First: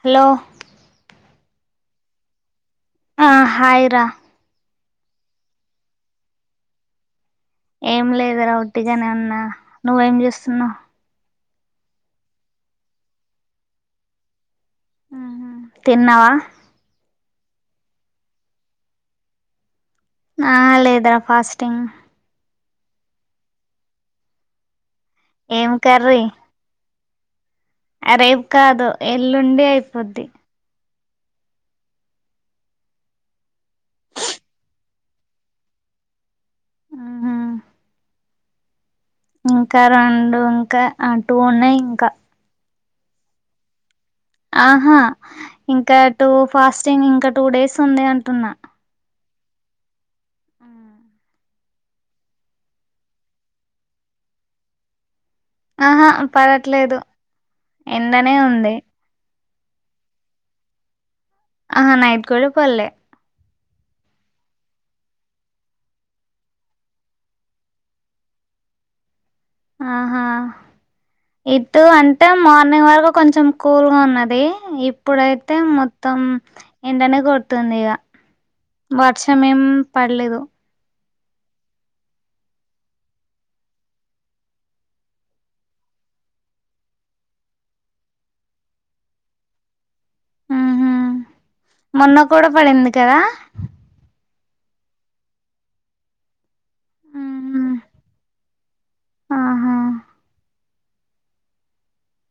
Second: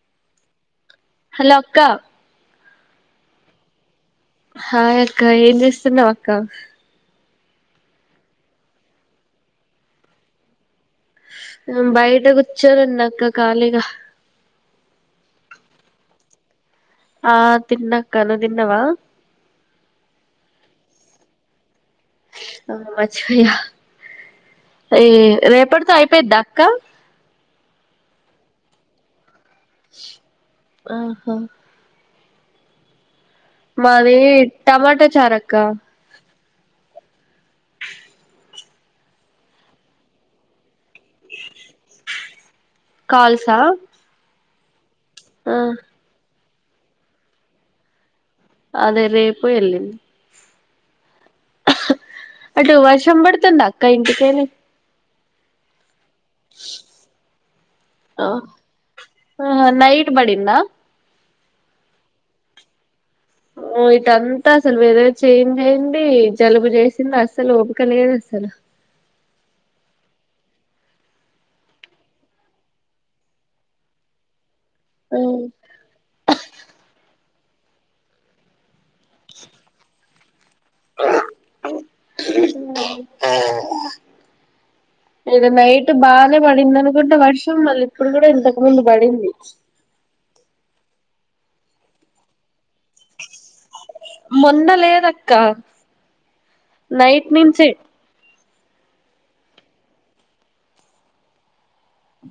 hello hello అక్క ఆ hi రా హాయ్ అక్క ఏం చేస్తున్నావు అక్క ఏం లేదురా ఒట్టిగానే ఉన్నా నువ్వేం చేస్తున్నావు, బయట కూచ్చా ఉన్నా అక్క ఖాళీగా అ హ తిన్నావా ఆ తిన్నాక్కను తిన్నవా నా అ లేేదరా ఫాస్టింగ్ మర్చిపోయా అ ఏం రేపటితో అయిపోయిద్దా అక్క అ రేపు కాదు ఎల్లుండి అయిపోద్ది ఆహా మాది టమాటా చారక్క ఆహా ఇంకా రెండు ఇంకా అ టూ ఉన్నాయి ఇంకా కాల్ సా ఆహా ఇంకా టూ ఫాస్టింగ్ ఇంకా టూ డేస్ ఉంది అం అదే రేపు ఎల్లిండి ఆ అటు వర్షం పడుతుంది అక్క ఇంటికెళ్ళి ఆహా పడట్లేదు ఆ, ఎండనే ఉంది నైట్ బడింద ఆహా నైట్ కూడా పడలే ఓ ఇటంతా అసలు వేరే చేయి అయింది జలుబు చేసింది అసలు పకలిదు అసలు ఆహా ఇటు అంటే మార్నింగ్ వరకు కొంచెం కూల్గా ఉన్నది ఇప్పుడైతే మొత్తం ఏండనే గోట్ తుంది ఇక వర్షం ఏం పడలేదు ఆ ఇద నైట్ బానే పడింది అనుకుంటే వర్షం మళ్ళీ ఇప్పుడు కూడా ఇంతకు ముందు పడింది ఉహ మొన్న కూడా పడింది కదా మొన్న లేదక్క నైట్ ఉహు నుంచె ఆహా అ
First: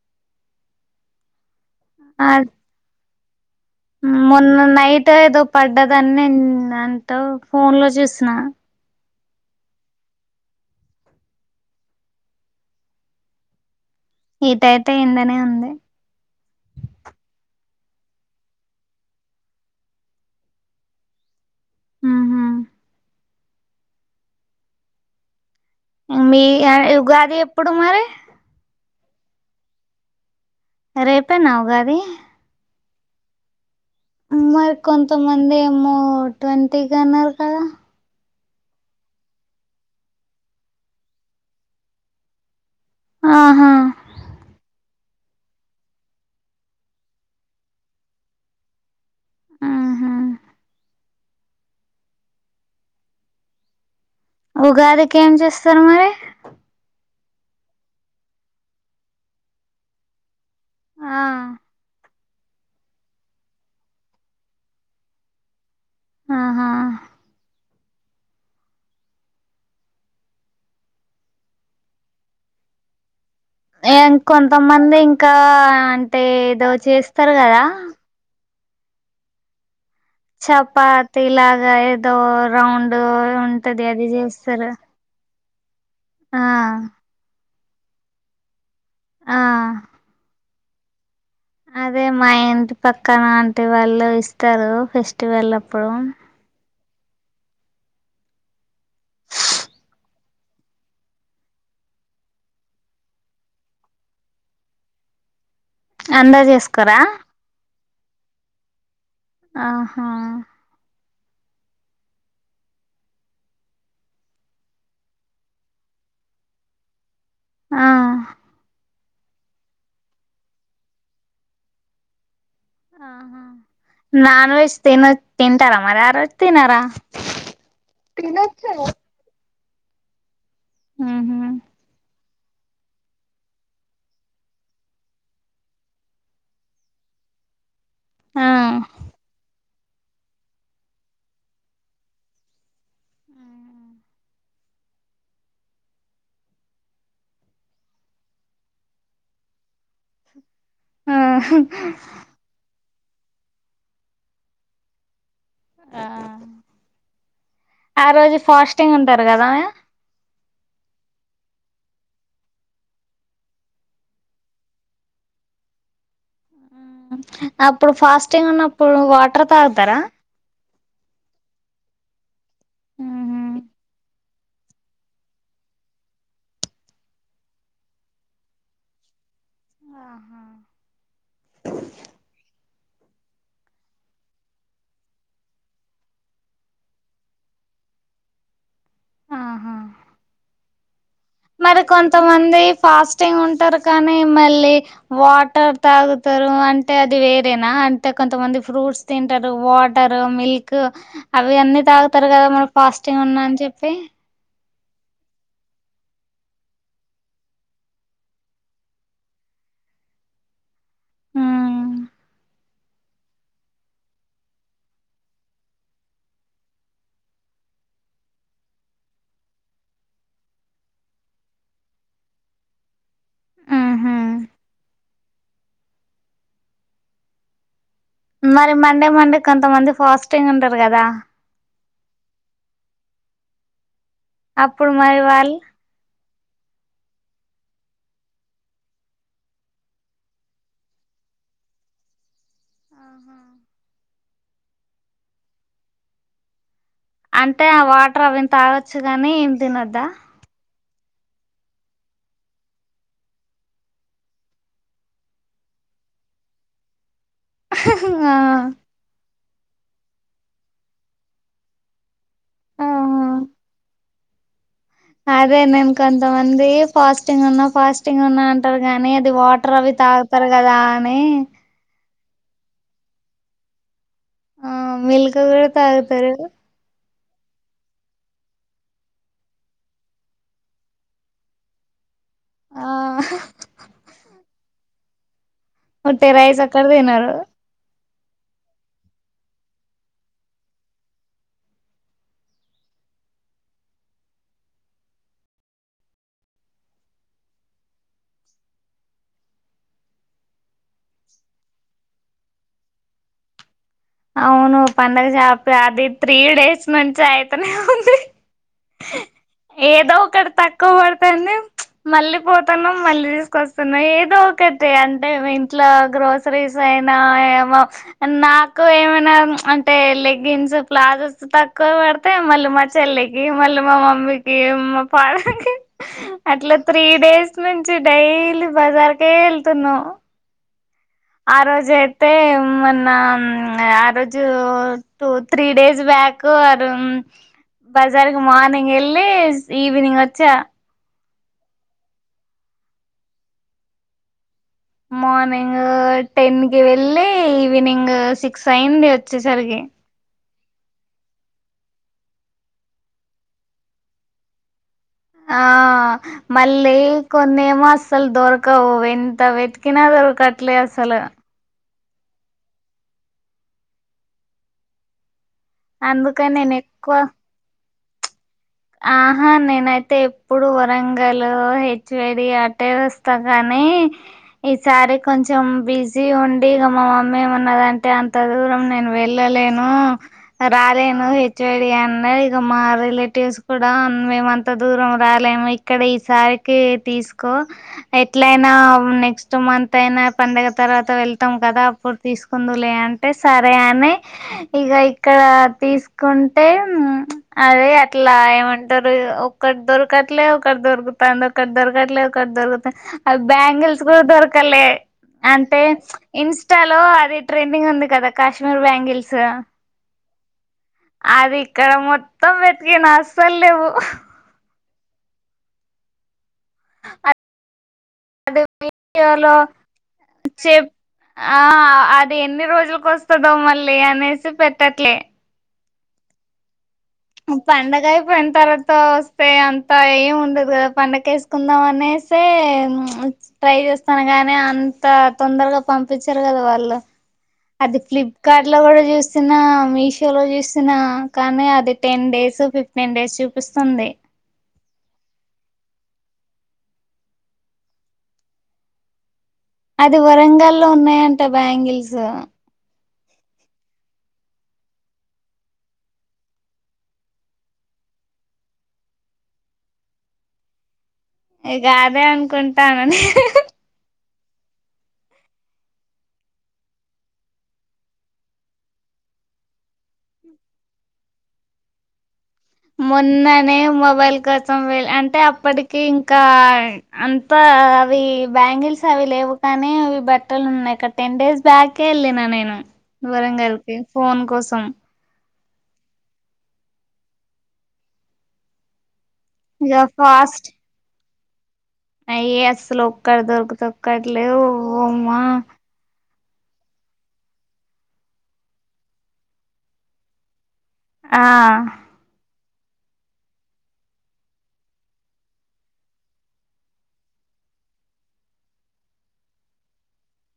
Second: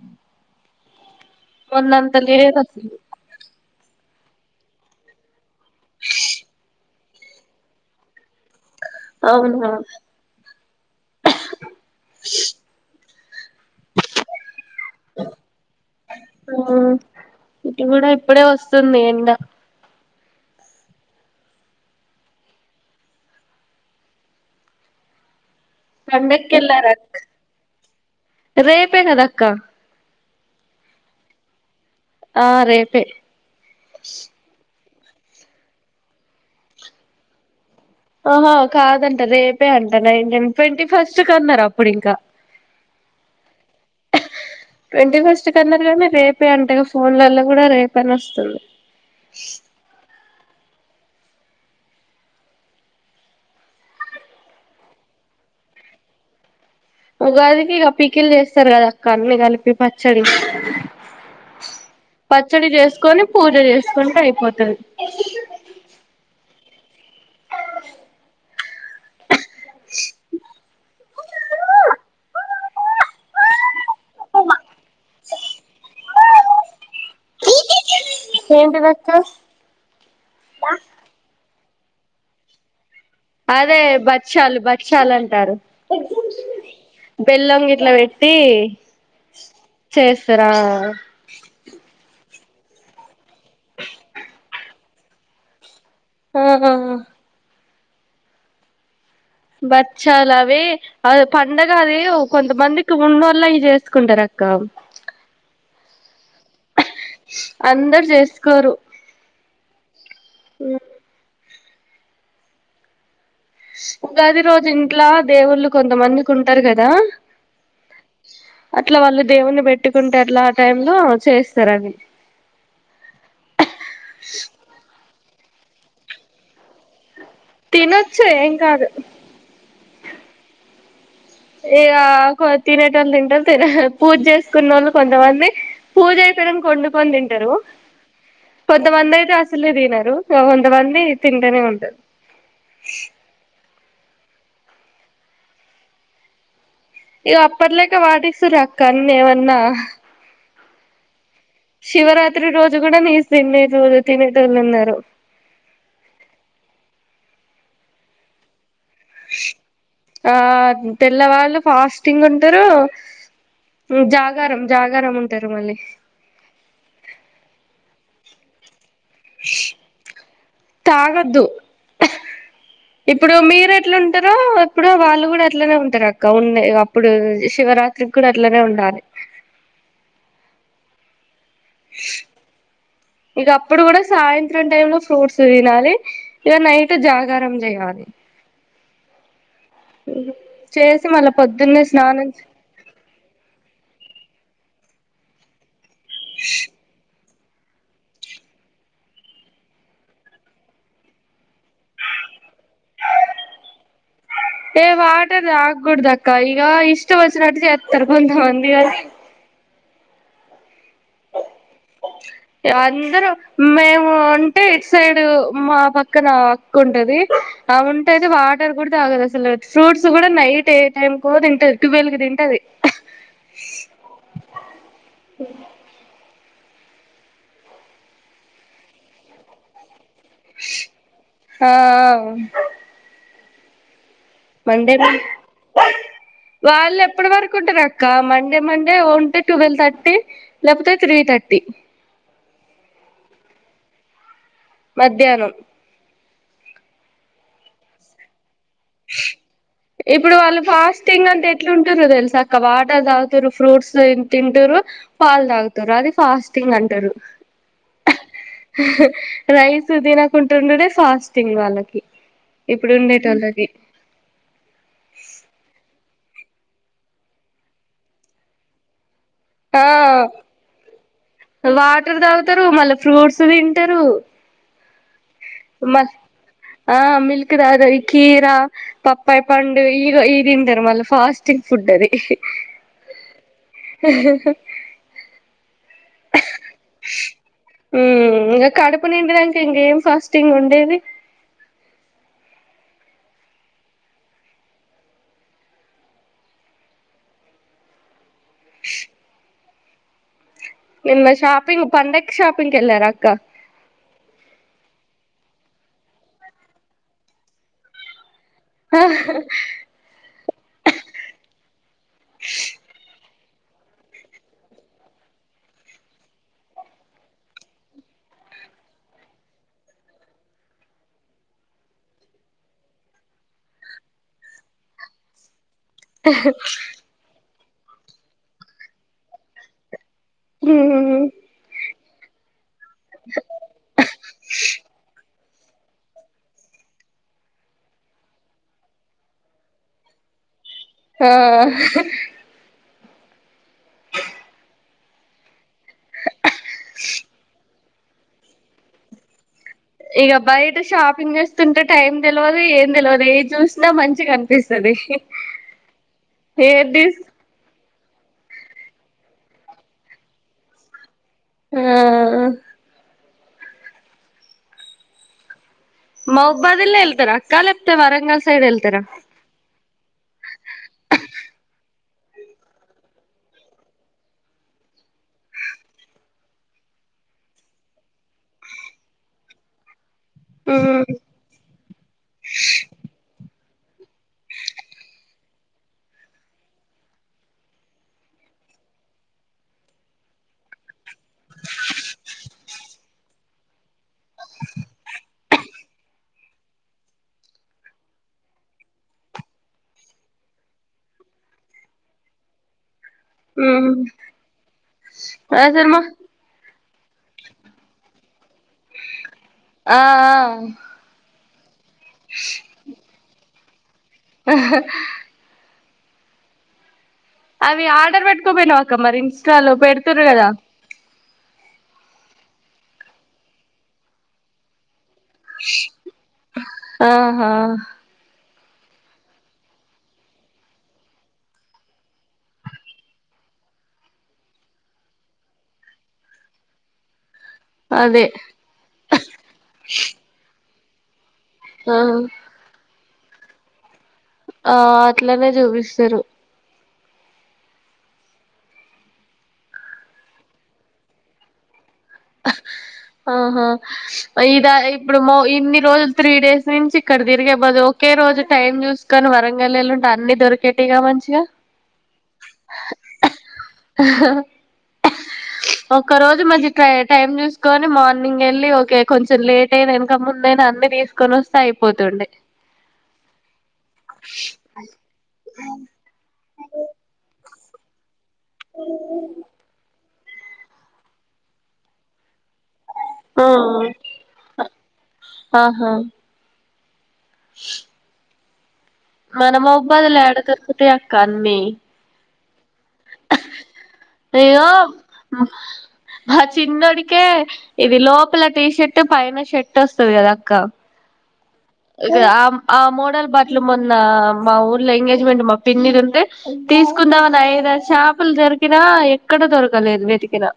మొన్న అంత ఆ లేదు అసలు మొన్న నైట్ ఏదో పడ్డదని నిన్ ఆన్ ఫోన్ లో చూసిన అవును ఈటయితే ఏండనే ఉంది మ్మ్ ఇటు గూడా ఇప్పుడే వస్తుంది ఎండ ఊ ఊ మీ పండక్కెళ్ళారా ఉగాది ఎప్పుడు మరి రేపే కద అక్క రేపే నా ఉగాది ఆ రేపే మరి కొంతమంది ఏమో ట్వంటీగా అన్నారు కదా ఆహా కాదంట రేపే అంట నైన్టీన్ ట్వంటీ ఫస్ట్ కన్నారు అప్పుడు ఇంక ఆహా ట్వంటీ ఫస్ట్ కన్నారు కానీ రేపే అంటగా ఫోన్లలో కూడా రేపు అనే వస్తుంది ఆహా ఉగాదికి ఏం చేస్తారు మరి ఉగాదికి ఇక పికిల్ చేస్తారు కదా అక్క అన్నీ కలిపి పచ్చడి ఆ పచ్చడి చేసుకొని పూజ చేసుకుంటే అయిపోతది ఆహా ఇంకొంతమంది ఇంకా అంటే ఏదో చేస్తారు కదా ఏంటిదక్క చపాతీ లాగా ఏదో రౌండ్ దో అదే ఉంటది అది బచ్చాలు చేస్తార బచ్చాలు అంటారు ఆ బెల్లం గిట్లా వెట్టి ఆ ఆ అదే మా ఇంటి పక్కన అంటి వాళ్ళు ఇస్తారు ఫెస్టివల్ అప్పుడు మ్ హు బచ్చాలవి అ పండగ అది కొంతమందికి ఉన్నోళ్ళయ్ జేసుకుంటారు అ కామ్ అందర్ జేసుకోరా అందర్ జేసుకోరు ఆహా మ్మ్ గది రోజు ఇంట్లా దేవుళ్ళు కొంతమంది కుంటారు గదా ఆ ఇంట్లో వాళ్ళు దేవుని పెట్టుకుంటే అట్లా ఆ టైం లో చేస్తారు అవి ఆహా నాన్ వెజ్ తిన తింటారా మరి ఆ రోజు తినరా తినొచ్చే ఏం తినొచ్చు కాదు ఆహా ఇగ కొ తినేటోళ్ళు తింటరు తినే పూజ జేసుకున్న వోళ్ళు కొంతమంది పూజ త్సరం వండుకొని తింటరు ఆ కొంతమంది అయితే అస్సలే దినరు ఒ కొంతమంది తింటనే ఉంటారు ఇగ అప్పట్లేక పాటిస్తురక్క అన్ని ఏవన్నా ఆ శివరాత్రి రోజు కూడా నీసు తినేరోజు తినేటోళ్ళు ఉన్నారు ఆ ఆ రోజు ఫాస్టింగ్ ఉంటారు కదా ఆ తెల్లవాళ్ళు ఫాస్టింగ్ ఉంటరు జాగరం జాగరం ఉంటారు మళ్ళీ అప్పుడు ఫాస్టింగ్ ఉన్నప్ తాగద్దు ఇప్పుడు మీరు ఎట్లా ఉ తరో ఎప్పుడో వాళ్ళు కూడా అట్లనే ఉంటారక్క ఉన్నాయి ఇగ అప్పుడు శివరాత్రికి కూడా అట్లనే ఉండాలి అ ఆహా ఇగ అప్పుడు కూడా సాయంత్రం టైం లో ఫ్రూట్స్ దినాలి ఇగ నైట్ జాగారం చేయాలి ఆహా చేస్ మరి కొంతమంది ఫాస్టింగ్ ఉంటారు కానీ మళ్ళీ వాటర్ తాగుతారు అంటే అది వేర్ అంతేనా అంటే కొంతమంది ఫ్రూట్స్ తింటారు వాటర్ మిల్క్ అవి అన్నీ తాగుతారు కదా మన ఫాస్ట్ంగ్ ఉన్నా అని చెప్పి ఏ వాటర్ తాగకూడదు అక్క ఇగ ఇష్ట వచ్చనట్టు చేత్తర్ కొంత మంది అందరం మేము అంటే ఇటు సైడ్ మా పక్కన అక్క ఉంటది ఆమె ఉంటయితే వాటర్ కూడా తాగదు అసలు ఫ్రూట్స్ కూడా నైట్ ఏ టైమ్ కు తింటది టువేల్ కి తింటది ఆహా ఉ మరి మండే మండే కొంతమంది ఫాస్టింగ్ ఉంటారు కదా ఆ అప్పుడు మండే రోజు మరి వాళ్ళు వాళ్ళు ఎప్పటి వరకు ఉంటారు అక్క మండే మండే ఉంటే ట్వెల్వ్ థర్టీ లేకపోతే త్రీ థర్టీ అ ఆహా మధ్యాహ్నం అంటే ఆ వాటర్ అవి తాగోచ్చు గాని ఏం తినద్దా తి అంత ఎట్లు ఉంటురు అద తెలిసక్క వాటర్ తాగుతారు ఫ్రూట్స్ తింటురురు పాల్ తాగుతారు అ అది ఫాస్టింగ్ అంటారు ఆ రైస్ తినకుంట ఉండుడే ఫాస్టింగ్ వాళ్ళకి ఆ ఇప్పుడు ఉండేటళ్ళకి అదే నేను కొంతమంది ఫాస్టింగ్ ఉన్నా ఫాస్టింగ్ ఉన్నా అంటారు కాగానీ అది వాటర్ ఆ అవి తాగుతారు కదా అని వాట్రూ తాగుతారు మళ్ళా ఫ్రూట్స్ తింటారు ఆ మిల్క్ కూడా మ తాగుతారు ఆ మిల్క్ తగావి కీరా పప్పాయ పండు ఇగ ఈ తింటారు మళ్ళీ ఫాస్టింగ్ ఫుడ్ అది ఆ ఆహ్ ఉట్టి రైస్ ఒకటి తినరు ఇంకా కడుపు నిండినంక ఇంకేం ఫాస్టింగ్ ఉండేది నిన్న షాపింగ్ పండకి షాపింగ్ క వెళ్ళార అక్క అవును పండుగ షాపి అది త్రీ డేస్ నుంచి అయితేనే ఉంది ఏదో ఒకటి తక్కువ పడుతంది మళ్ళీ పోతున్నా మళ్ళీ వస్తున్నా ఏదో ఒకటి అంటే ఇంట్లో గ్రోసరీస్ అయినా ఏమో నా ఎక్కువ ఏమైనా అంటే లెగ్గిన్స్ ప్లాజోస్ తక్కువ పడితే మళ్ళీ మా చెల్లె కి మళ్ళ ఇంట్ల మా మమ్మికి మా ఫాదర్ కి అట్లా త్రీ డేస్ నుంచి డైలీ బజార్కే వెళ్తున్నాం హ అతే మన్న ఆ రోజు త్రీ డేస్ బ్యాక్ ఆ బజార్కి మార్నింగ్ వెళ్ళి ఈవినింగ్ వచ్చా ఆ మార్నింగ్ టెన్ కి వెళ్ళి ఈ ఈవినింగ్ సిక్స్ అయింది వచ్చేసరికి ఇక బయట షాపింగ్ చేస్తుంటే టైం తెలివదు ఏం తెలివదు ఏ చూసినా మంచి కనిపిస్తది ఆ మళ్ళీ తీస్ కొన్ని ఏమో అసల్ దొరకవు ఎంత వెతుకినా దొరుకట్లే అసల ఆ అందుకని నేను మౌబాదిల్ ఎక్కువ వెళ్తే రా అక్క లేపోతే వరంగ ఆహా నేనైతే ఎప్పుడు వరంగల్ చేడి అట్టే వస్తా కానీ ఈసారి కొంచెం బిజీ ఉండి ఇక మా మమ్మీ ఏమన్నదంటే అంత దూరం నేను వెళ్ళలేను రాలేను హెచ్చు వెడి అన్న ఇ మా రిలేటివ్స్ కూడా మేము అంత దూరం రాలేము ఇక్కడ ఈసారికి తీసుకో ఎట్లయినా నెక్స్ట్ మంత్ అయినా పండగ తర్వాత వెళ్తాం కదా అప్పుడు తీసుకుందు లే అంటే సరే అని ఇక ఇక్కడ తీసుకుంటే అదే అట్లా ఏ అంటారు ఒక్కటి దొరకట్లే ఒకక్కటి దొరుకుతా అంద ఒకక్కటి దొరకట్లేదు ఒకక్కటి దొరుకుతా అది బ్యాంగిల్స్ కూడా దొరకాల అంటే అసలు మా ఇన్స్ ఇన్‌స్టాలో అది ట్రెండింగ్‌లో ఉంది కదా కాశ్మీర్ బ్యాంగిల్స్ ఆ ఆ క్కడ మొత్తం వెతికి నా అసలు లేవు అవి ఆర్డర్ అది పెట్టుకోపోయినావాక్క మరి వీడియోలో ఇంస్టాలో పెడుతున్నారు కదా చెప్ ఆ అది ఎన్ని రోజులలకు వస్తదో మళ్ళీ అనేసి పెట్టట్లే ఆహా ఉమ్ పాండగా అయిపోని తరవాత వస్తే అంత ఉండదు కదా పండగ వేసుకుందాం అనేసి ట్రై చేస్తాను గానీ అంత తొందరగా పంపించారు కదా వాళ్ళు అది అదే ఫ్లిప్కార్ట్ లో కూడా చూసిన మీషో లో చూసిన కానీ అది ఆ టెన్ డేస్ ఫిఫ్టీన్ డేస్ చూపిస్తుంది ఆ అట్లనే చూపిస్తారు అది వరంగల్లో ఉన్నాయంట బ్యాంగిల్స్ ఆహా ఇదా ఇప్పుడు మ ఇన్ని రోజులు త్రీ డేస్ నుంచి ఇక్కడ తిరిగే బది ఒకే రోజు టైమ్ చూసుకని వరంగల్లుంటే అన్ని దొరికేటిటుగా మంచి ఇ కాదే అనుకుంటానని ఓకా రోజు మంచ టైమ్ చుసుకోని తీసుకొని మార్నింగ్ వెళ్ళి ఓకే కొంచెం లేట్ అయినా ఇనక ముందైనా అన్ని తీసుకొని వస్తే అయిపోతుండంది మొన్ననే మొబైల్ కోసం వెళ్ అంటే అప్పటికి ఇంకా అ ఇప్ప అవి బ్యాంగిల్స్ అవి లేవు కానీ అవి బ ఇక్కడ టెన్ డేస్ బ్యాకే వెళ్ళిన నేను ఆ వరన్గళికి ఫోన్ చేసాను ఆహా మనమ ఇక అబ్బాదిలుడ ఫాస్ట్ తరుకుతే అక అన్నీ అయ్యే అసలు ఒక్కడ దొరుకుత ఒక్కట్లే ఉమ్మా ఆ చిన్నడికే ఇది లోపల టీ షర్ట్ పైన షర్ట్ వస్తుది కదా అక్క ఆ ఇగ ఆ ఆ మోడల బాట్లు మొన్న మా ఊర్లో ఎంగేజ్మెంట్ మా పిన్ని ఉంటే తీసుకుందామని ఐ షపులు దొరికినా ఎక్కడ దొరికినా వెతికినా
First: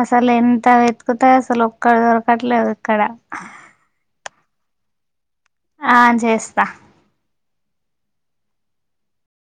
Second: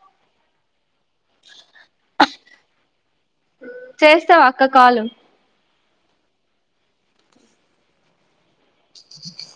అసలు ఎంత వెతుకుతాయ అసలు ఒక్కడ దొరకట్లేదు ఇక్కడ పక్క కాలం ఆ చేస్తా ఓకే